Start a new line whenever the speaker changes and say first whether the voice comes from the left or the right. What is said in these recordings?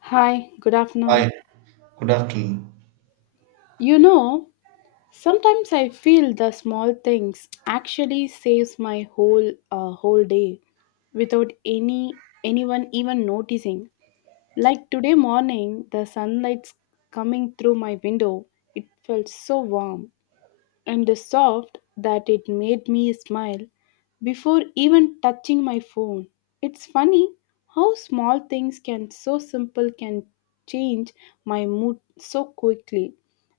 left: Hi, good afternoon.
right: Hi, good afternoon.
left: You know, Sometimes I feel the small things actually saves my whole day without anyone even noticing. Like today morning, the sunlight's coming through my window. It felt so warm and the soft that it made me smile before even touching my phone. It's funny how small things can so simple can change my mood so quickly.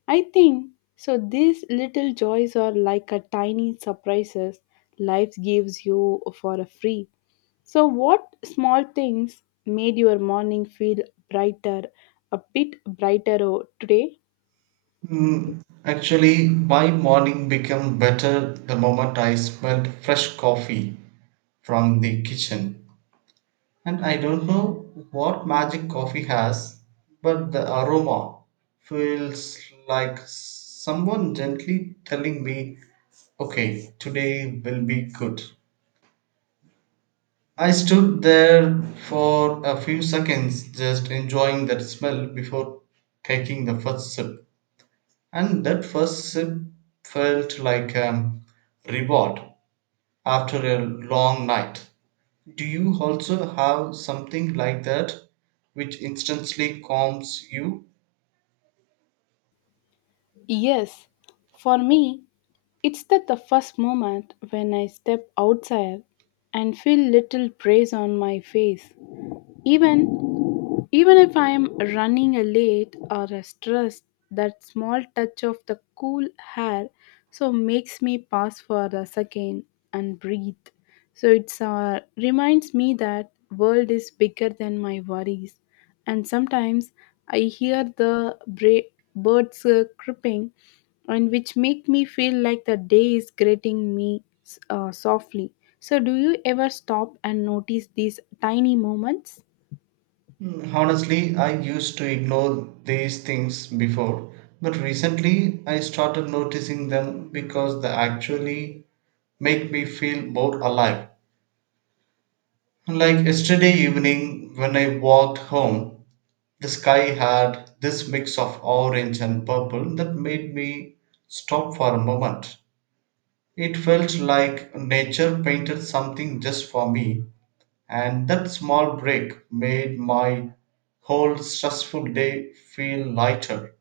left: I think so these little joys are like a tiny surprises life gives you for a free. So what small things made your morning feel brighter a bit brighter today?
right: Mm, actually, my morning became better the moment I smelled fresh coffee from the kitchen. And I don't know what magic coffee has, but the aroma feels like someone gently telling me, okay, today will be good. I stood there for a few seconds just enjoying that smell before taking the first sip. And that first sip felt like a reward after a long night. Do you also have something like that which instantly calms you?
left: Yes, for me, it's that the first moment when I step outside and feel little breeze on my face. Even if I am running a late or a stressed, that small touch of the cool hair so makes me pause for a second and breathe. So it's reminds me that world is bigger than my worries. And sometimes I hear the birds creeping, and which make me feel like the day is greeting me softly. So do you ever stop and notice these tiny moments?
right: Mm, honestly, I used to ignore these things before, but recently I started noticing them because they actually make me feel more alive. Like yesterday evening when I walked home, the sky had this mix of orange and purple that made me stop for a moment. It felt like nature painted something just for me, and that small break made my whole stressful day feel lighter.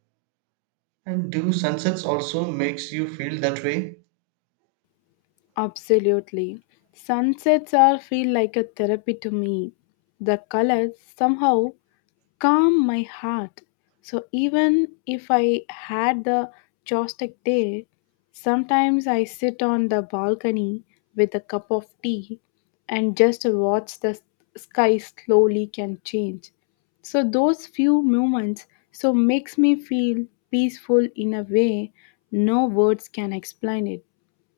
right: And do sunsets also makes you feel that way?
left: Absolutely. Sunsets are feel like a therapy to me. The colors somehow calm my heart. So even if I had the joystick day, sometimes I sit on the balcony with a cup of tea and just watch the sky slowly can change. So those few moments so makes me feel peaceful in a way no words can explain it.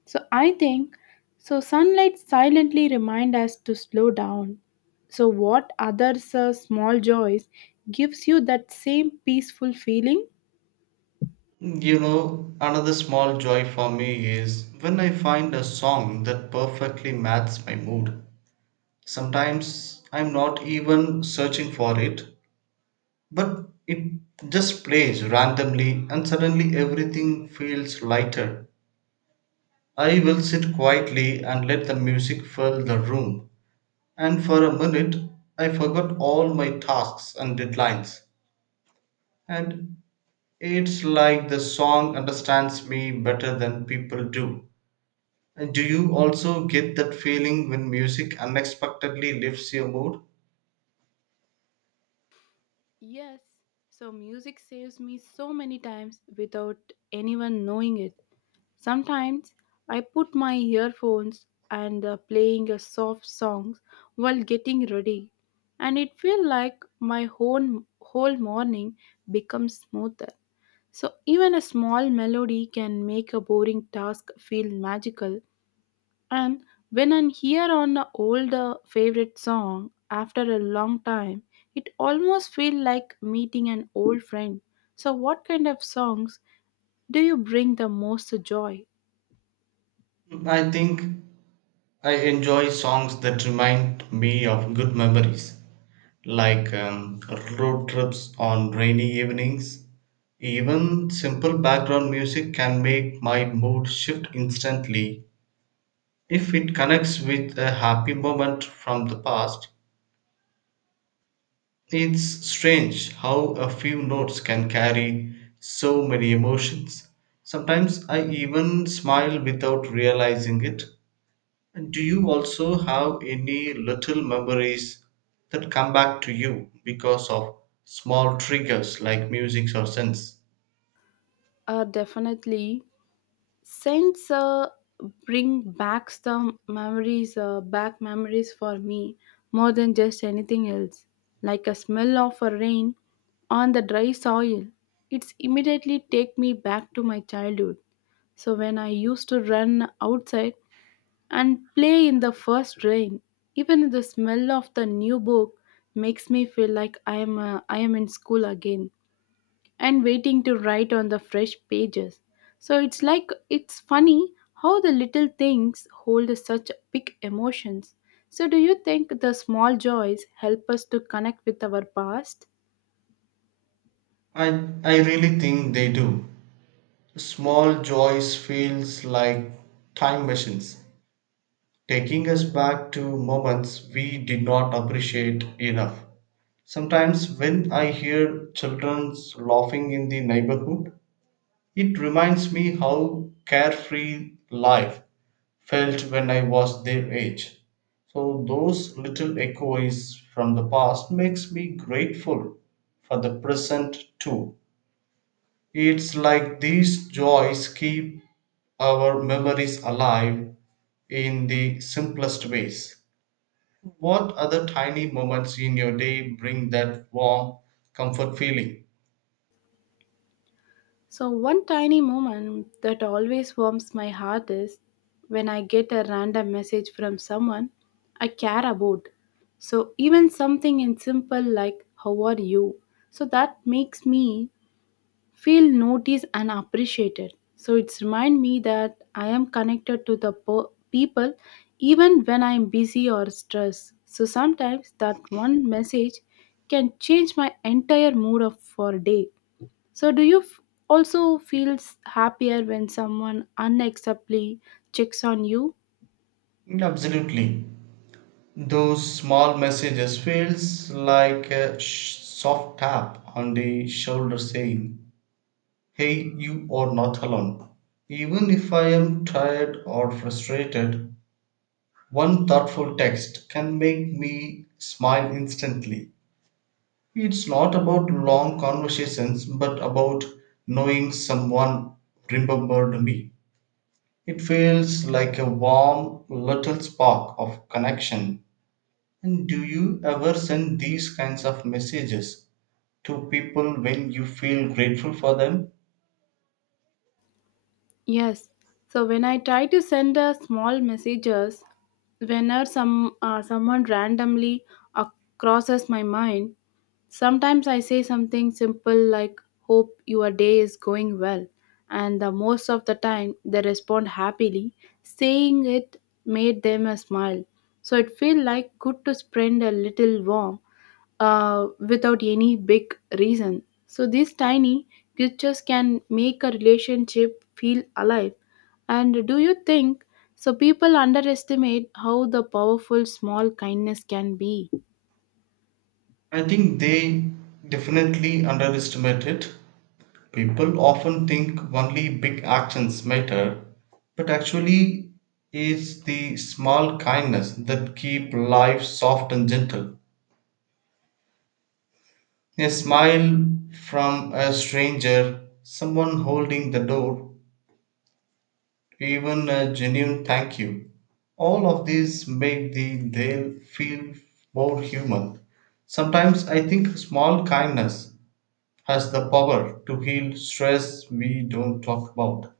left: So I think so sunlight silently remind us to slow down. So what others small joys gives you that same peaceful feeling?
right: You know, another small joy for me is when I find a song that perfectly matches my mood. Sometimes I'm not even searching for it. But it just plays randomly, and suddenly everything feels lighter. I will sit quietly and let the music fill the room. And for a minute, I forgot all my tasks and deadlines. And it's like the song understands me better than people do. And do you also get that feeling when music unexpectedly lifts your mood?
left: Yes. So music saves me so many times without anyone knowing it. Sometimes I put my earphones and playing a soft songs while getting ready and it feels like my whole morning becomes smoother. So, even a small melody can make a boring task feel magical. And when I hear on an old favorite song after a long time, it almost feels like meeting an old friend. So, what kind of songs do you bring the most joy?
right: I think I enjoy songs that remind me of good memories like road trips on rainy evenings. Even simple background music can make my mood shift instantly if it connects with a happy moment from the past. It's strange how a few notes can carry so many emotions. Sometimes I even smile without realizing it. And do you also have any little memories that come back to you because of small triggers like music or sense?
left: Definitely. Scents bring back the back memories for me more than just anything else. Like a smell of a rain on the dry soil, it's immediately take me back to my childhood. So when I used to run outside and play in the first rain, even the smell of the new book makes me feel like I am in school again and waiting to write on the fresh pages. So it's funny how the little things hold such big emotions. So, do you think the small joys help us to connect with our past?
right: I, I really think they do. Small joys feels like time machines, taking us back to moments we did not appreciate enough. Sometimes when I hear children's laughing in the neighborhood, it reminds me how carefree life felt when I was their age. So those little echoes from the past makes me grateful for the present too. It's like these joys keep our memories alive in the simplest ways. What other tiny moments in your day bring that warm comfort feeling?
left: So, one tiny moment that always warms my heart is when I get a random message from someone I care about. So, even something in simple like, how are you? So, that makes me feel noticed and appreciated. So it's remind me that I am connected to the people even when I am busy or stressed. So sometimes that one message can change my entire mood of for a day. So do you also feel happier when someone unacceptably checks on you?
right: Absolutely. Those small messages feels like a soft tap on the shoulder saying, hey, you are not alone. Even if I am tired or frustrated, one thoughtful text can make me smile instantly. It's not about long conversations, but about knowing someone remembered me. It feels like a warm little spark of connection. And do you ever send these kinds of messages to people when you feel grateful for them?
left: Yes. So when I try to send a small messages whenever someone randomly uh, crosses my mind. Sometimes I say something simple like, hope your day is going well, and the most of the time they respond happily. Saying it made them a smile. So it felt like good to spread a little warmth without any big reason. So these tiny gestures can make a relationship feel alive. And do you think so? People underestimate how the powerful small kindness can be.
right: I think they definitely underestimate it. People often think only big actions matter, but actually, it's the small kindness that keep life soft and gentle. A smile from a stranger, someone holding the door, even a genuine thank you. All of these make the day feel more human. Sometimes I think small kindness has the power to heal stress we don't talk about.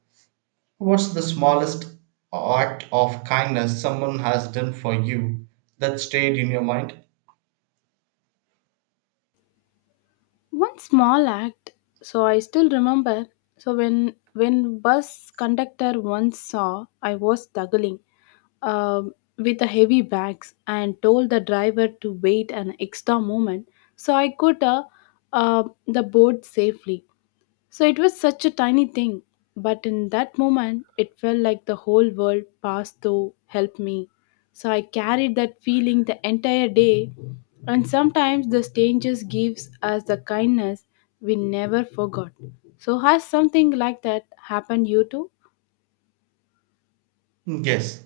right: What's the smallest act of kindness someone has done for you that stayed in your mind?
left: One small act so I still remember so when bus conductor once saw I was struggling with the heavy bags and told the driver to wait an extra moment so I could the board safely. So it was such a tiny thing, but in that moment, it felt like the whole world passed through, helped me. So I carried that feeling the entire day, and sometimes the strangers gives us the kindness we never forgot. So has something like that happened you too?
right: Yes,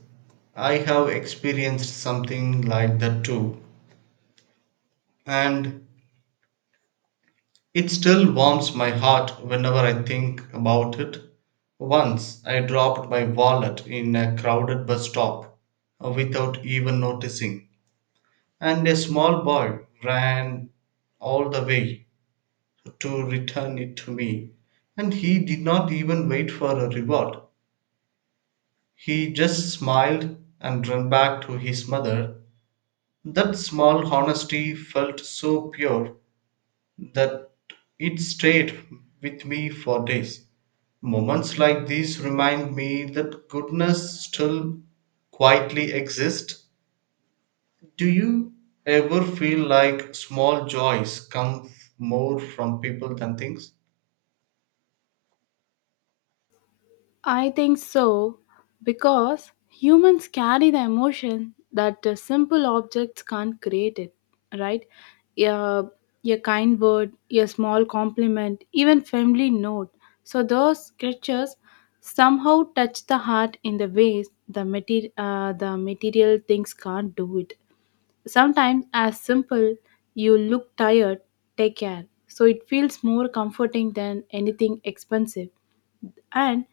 right: I have experienced something like that too, and it still warms my heart whenever I think about it. Once I dropped my wallet in a crowded bus stop without even noticing, and a small boy ran all the way to return it to me, and he did not even wait for a reward. He just smiled and ran back to his mother. That small honesty felt so pure that it stayed with me for days. Moments like these remind me that goodness still quietly exists. Do you ever feel like small joys come more from people than things?
left: I think so, because humans carry the emotion that simple objects can't create it, right? A, a kind word, a small compliment, even family note. So those creatures somehow touch the heart in the ways the material things can't do it. Sometimes, as simple, you look tired, take care. So it feels more comforting than anything expensive. And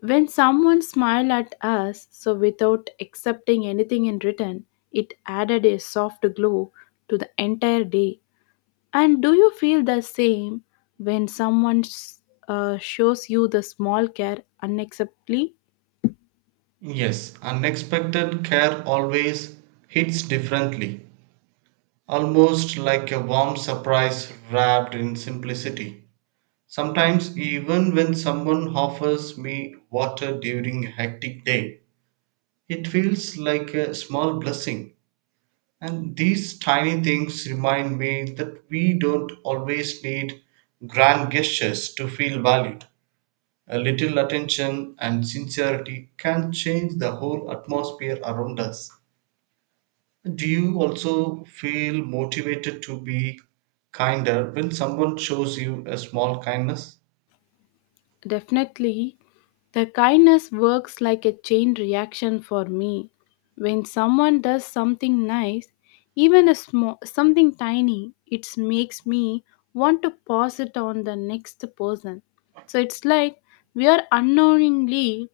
left: when someone smiled at us, so without accepting anything in return, it added a soft glow to the entire day. And do you feel the same when shows you the small care unacceptably?
right: Yes, unexpected care always hits differently, almost like a warm surprise wrapped in simplicity. Sometimes, even when someone offers me water during a hectic day, it feels like a small blessing. And these tiny things remind me that we don't always need grand gestures to feel valued. A little attention and sincerity can change the whole atmosphere around us. Do you also feel motivated to be kinder when someone shows you a small kindness?
left: Definitely, the kindness works like a chain reaction for me. When someone does something nice, even a small something tiny, it makes me want to pass it on the next person. So it's like we are unknowingly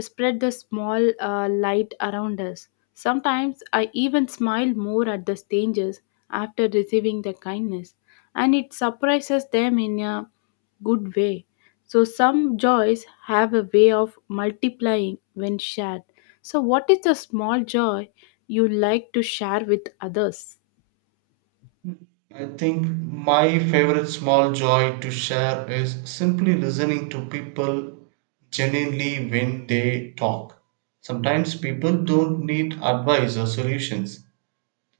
left: spread the small light around us. Sometimes I even smile more at the strangers after receiving the kindness, and it surprises them in a good way. So, some joys have a way of multiplying when shared. So, what is the small joy you like to share with others?
right: I think my favorite small joy to share is simply listening to people genuinely when they talk. Sometimes people don't need advice or solutions,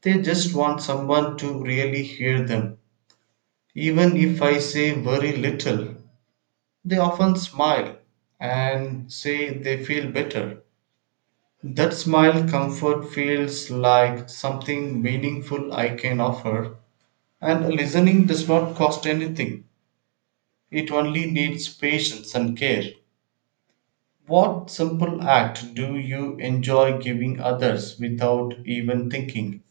right: they just want someone to really hear them. Even if I say very little, they often smile and say they feel better. That smile comfort feels like something meaningful I can offer, and listening does not cost anything. It only needs patience and care. What simple act do you enjoy giving others without even thinking?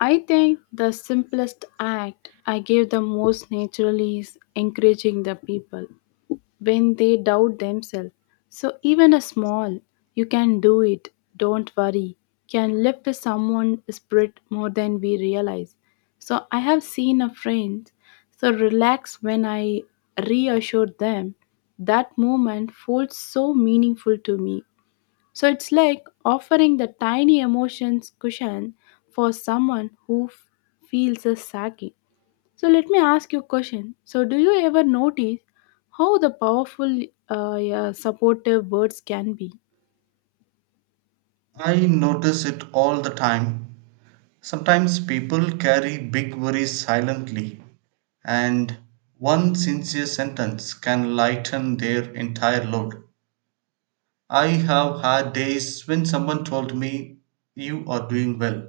left: I think the simplest act I give the most naturally is encouraging the people when they doubt themselves. So even a small, you can do it, don't worry, can lift someone's spirit more than we realize. So I have seen a friend so relax when I reassured them. That moment felt so meaningful to me. So it's like offering the tiny emotions cushion for someone who feels a sagging. So let me ask you a question. So do you ever notice how the powerful yeah, supportive words can be?
right: I notice it all the time. Sometimes people carry big worries silently, and one sincere sentence can lighten their entire load. I have had days when someone told me, you are doing well,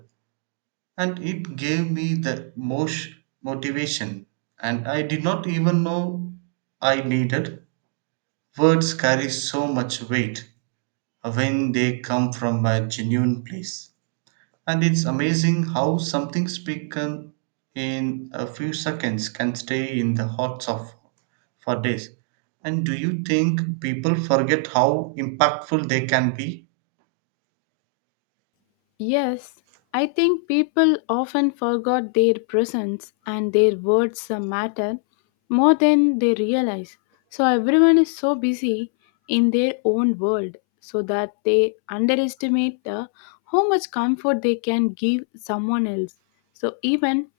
right: and it gave me the most motivation, and I did not even know I needed. Words carry so much weight when they come from a genuine place, and it's amazing how something spoken in a few seconds can stay in the hearts of for days. And do you think people forget how impactful they can be?
left: Yes, I think people often forgot their presence and their words matter more than they realize. So everyone is so busy in their own world so that they underestimate how much comfort they can give someone else. So even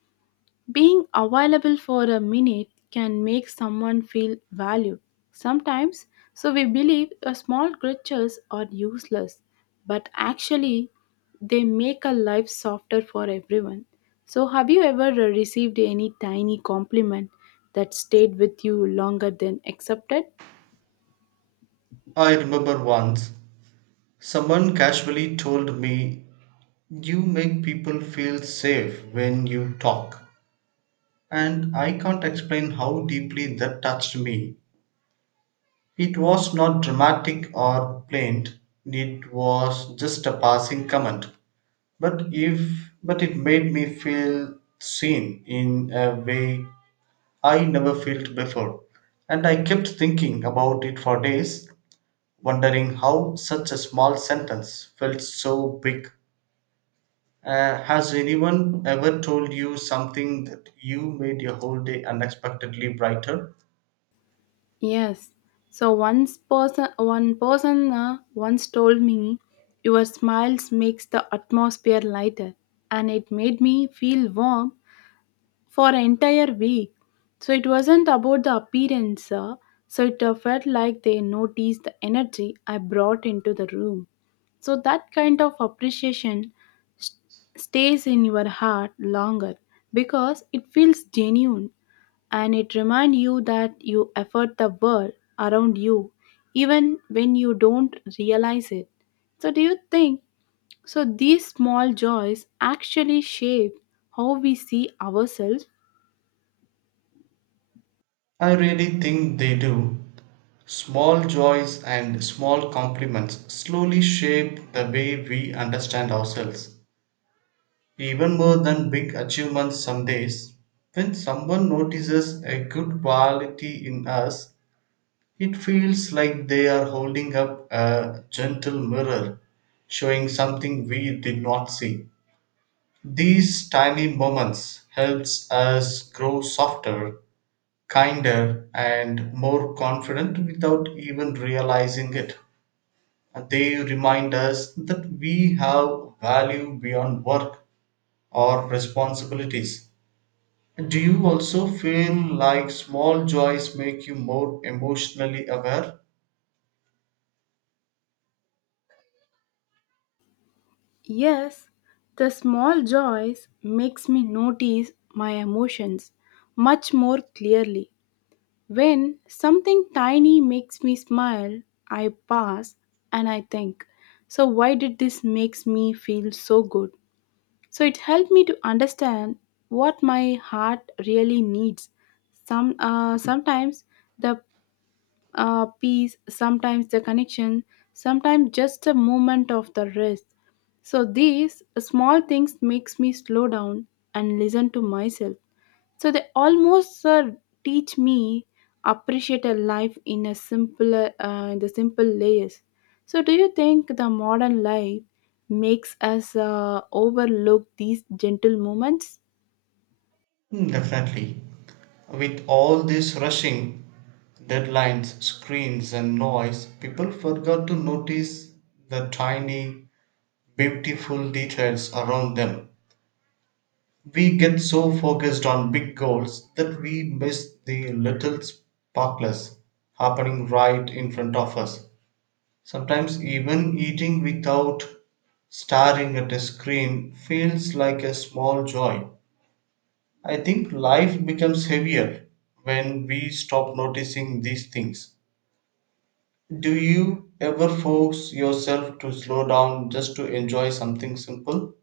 left: being available for a minute can make someone feel valued. Sometimes, so we believe a small gestures are useless, but actually, they make a life softer for everyone. So, have you ever received any tiny compliment that stayed with you longer than accepted?
right: I remember once someone casually told me, you make people feel safe when you talk. And I can't explain how deeply that touched me. It was not dramatic or plaint, it was just a passing comment. But if but it made me feel seen in a way I never felt before. And I kept thinking about it for days wondering how such a small sentence felt so big. Has anyone ever told you something that you made your whole day unexpectedly brighter?
left: Yes. So one person once told me, "Your smiles makes the atmosphere lighter," and it made me feel warm for an entire week. So it wasn't about the appearance, so it felt like they noticed the energy I brought into the room. So that kind of appreciation st- stays in your heart longer because it feels genuine and it reminds you that you effort the world around you even when you don't realize it. So do you think so these small joys actually shape how we see ourselves.
right: I really think they do. Small joys and small compliments slowly shape the way we understand ourselves, even more than big achievements some days. When someone notices a good quality in us, it feels like they are holding up a gentle mirror showing something we did not see. These tiny moments helps us grow softer, kinder and more confident without even realizing it. They remind us that we have value beyond work or responsibilities. Do you also feel like small joys make you more emotionally aware?
left: Yes, the small joys makes me notice my emotions much more clearly. When something tiny makes me smile, I pass and I think, so why did this makes me feel so good? So it helped me to understand what my heart really needs. Sometimes the peace, sometimes the connection, sometimes just a moment of the rest. So these small things makes me slow down and listen to myself. So they almost teach me appreciate a life in a simpler in the simple layers. So do you think the modern life makes us overlook these gentle moments?
right: Mm, definitely. With all this rushing, deadlines, screens, and noise, people forgot to notice the tiny, beautiful details around them. We get so focused on big goals that we miss the little sparkles happening right in front of us. Sometimes, even eating without staring at a screen feels like a small joy. I think life becomes heavier when we stop noticing these things. Do you ever force yourself to slow down just to enjoy something simple?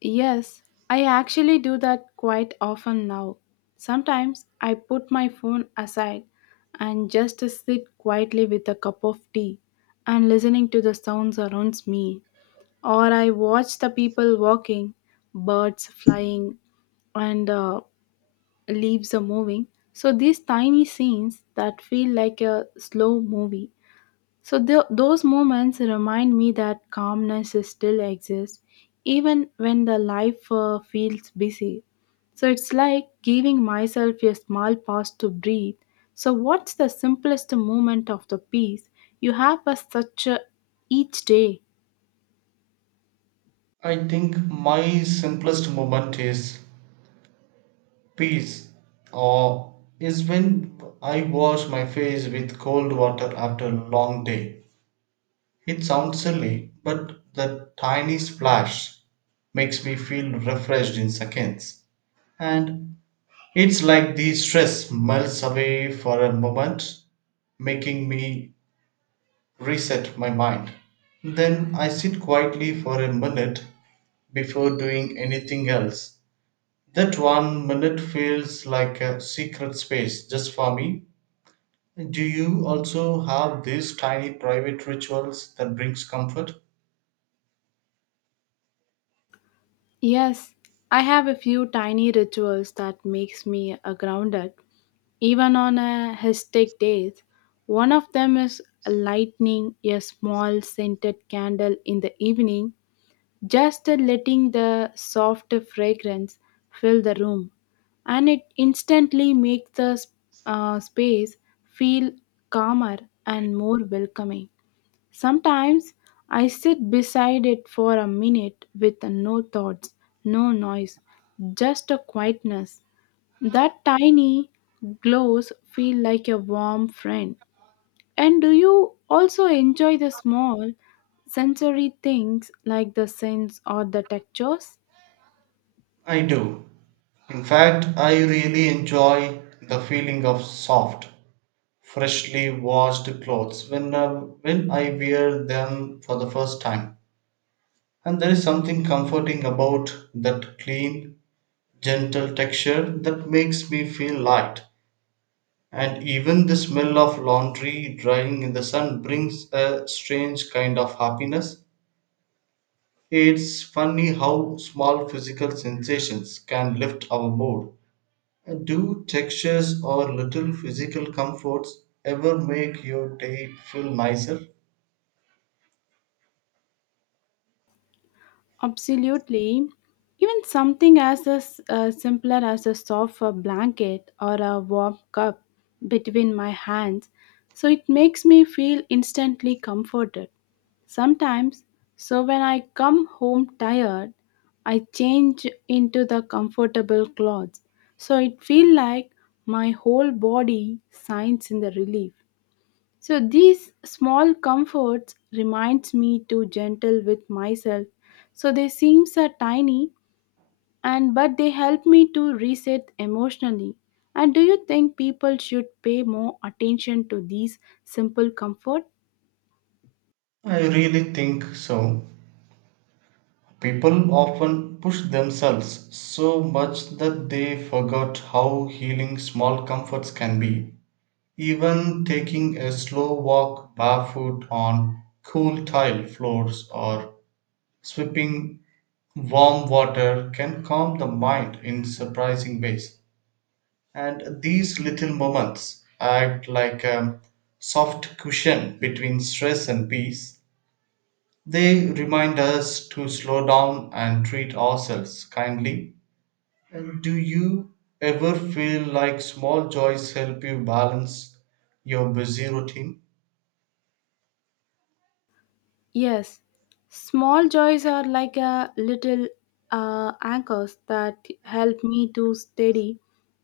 left: Yes, I actually do that quite often now. Sometimes I put my phone aside and just sit quietly with a cup of tea and listening to the sounds around me. Or I watch the people walking, birds flying, and leaves are moving. So these tiny scenes that feel like a slow movie so those moments remind me that calmness is still exists even when the life feels busy. So it's like giving myself a small pause to breathe. So what's the simplest moment of the peace you have as such each day?
right: I think my simplest moment is peace or is when I wash my face with cold water after a long day. It sounds silly, but the tiny splash makes me feel refreshed in seconds. And it's like the stress melts away for a moment, making me reset my mind. Then I sit quietly for a minute before doing anything else. That one minute feels like a secret space just for me. Do you also have these tiny private rituals that brings comfort?
left: Yes, I have a few tiny rituals that makes me grounded even on a hectic days. One of them is lighting a small scented candle in the evening, just letting the soft fragrance fill the room, and it instantly makes the space feel calmer and more welcoming. Sometimes I sit beside it for a minute with no thoughts, no noise, just a quietness. That tiny glows feel like a warm friend. And do you also enjoy the small sensory things like the scents or the textures?
right: I do. In fact, I really enjoy the feeling of soft freshly washed clothes when I wear them for the first time. And there is something comforting about that clean, gentle texture that makes me feel light. And even the smell of laundry drying in the sun brings a strange kind of happiness. It's funny how small physical sensations can lift our mood. Do textures or little physical comforts ever make your day feel nicer?
left: Absolutely. Even something as simpler as a soft blanket or a warm cup between my hands, so it makes me feel instantly comforted. Sometimes, so when I come home tired, I change into the comfortable clothes, so it feels like my whole body signs in the relief. So these small comforts reminds me to gentle with myself. So they seems are tiny and but they help me to reset emotionally. And do you think people should pay more attention to these simple comfort?
right: I really think so. People often push themselves so much that they forgot how healing small comforts can be. Even taking a slow walk barefoot on cool tile floors or swipping warm water can calm the mind in surprising ways. And these little moments act like a soft cushion between stress and peace. They remind us to slow down and treat ourselves kindly. And do you ever feel like small joys help you balance your busy routine?
left: Yes, small joys are like a little anchors that help me to steady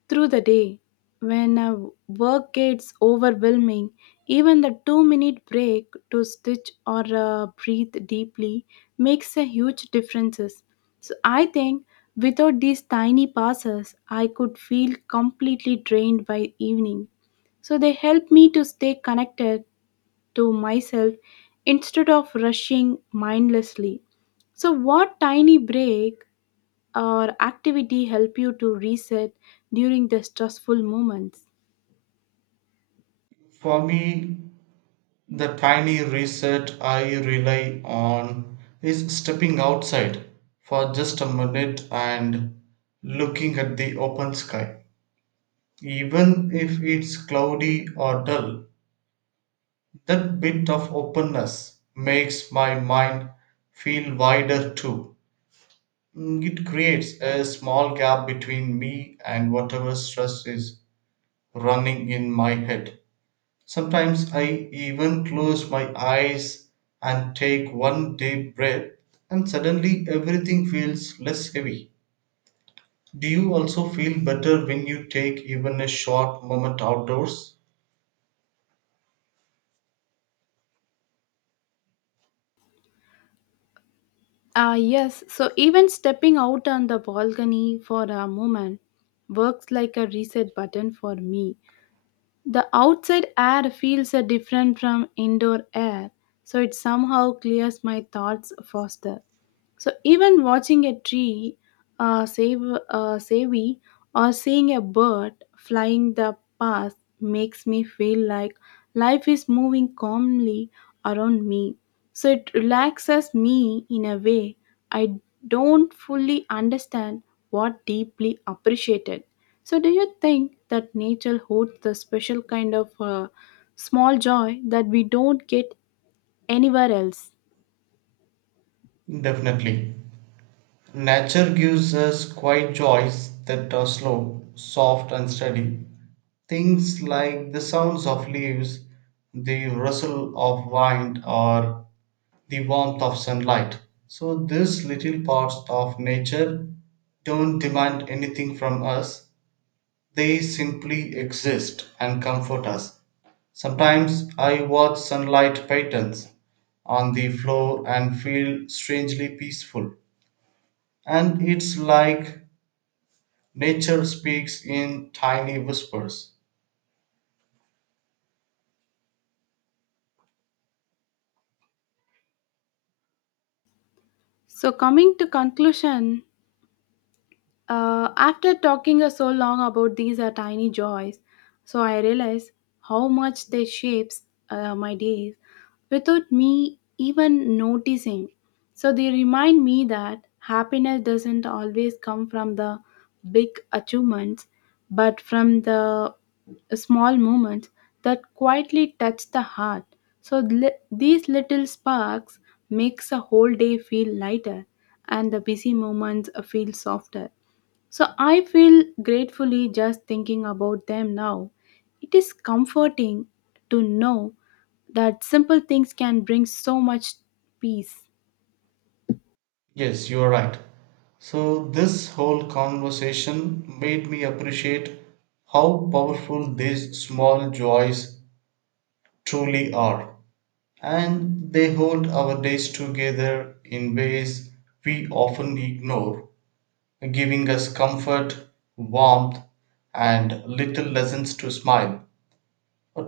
left: through the day. When work gets overwhelming, even the 2-minute break to stitch or breathe deeply makes a huge differences. So I think without these tiny passes, I could feel completely drained by evening so they help me to stay connected to myself instead of rushing mindlessly. So, what tiny break or activity help you to reset during the stressful moments?
right: For me, the tiny reset I rely on is stepping outside for just a minute and looking at the open sky. Even if it's cloudy or dull, that bit of openness makes my mind feel wider too. Mm, it creates a small gap between me and whatever stress is running in my head. Sometimes I even close my eyes and take one deep breath, and suddenly everything feels less heavy. Do you also feel better when you take even a short moment outdoors?
left: Ah, yes. So, even stepping out on the balcony for a moment works like a reset button for me. The outside air feels different from indoor air, so it somehow clears my thoughts faster. So even watching a tree save savvy or seeing a bird flying the past makes me feel like life is moving calmly around me. So it relaxes me in a way I don't fully understand what deeply appreciated. So do you think that nature holds the special kind of small joy that we don't get anywhere else?
right: Definitely. Nature gives us quiet joys that are slow, soft, and steady. Things like the sounds of leaves, the rustle of wind, or the warmth of sunlight. So, these little parts of nature don't demand anything from us, they simply exist and comfort us. Sometimes I watch sunlight patterns on the floor and feel strangely peaceful. And it's like nature speaks in tiny whispers.
left: So coming to conclusion, after talking so long about these tiny joys, so I realize how much they shapes my days without me even noticing. So they remind me that happiness doesn't always come from the big achievements but from the small moments that quietly touch the heart. So these little sparks makes a whole day feel lighter and the busy moments feel softer. So I feel gratefully just thinking about them now. It is comforting to know that simple things can bring so much peace.
right: Yes, you are right. So, this whole conversation made me appreciate how powerful these small joys truly are. And they hold our days together in ways we often ignore, giving us comfort, warmth, and little lessons to smile.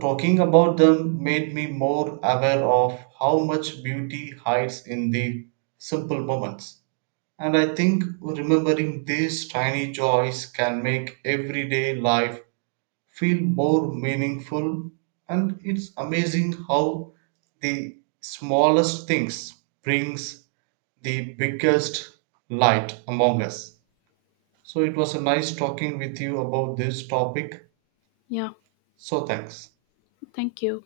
right: Talking about them made me more aware of how much beauty hides in the simple moments. And I think remembering these tiny joys can make everyday life feel more meaningful. And it's amazing how the smallest things brings the biggest light among us. So it was a nice talking with you about this topic.
left: Yeah,
right: So thanks.
left: thank you.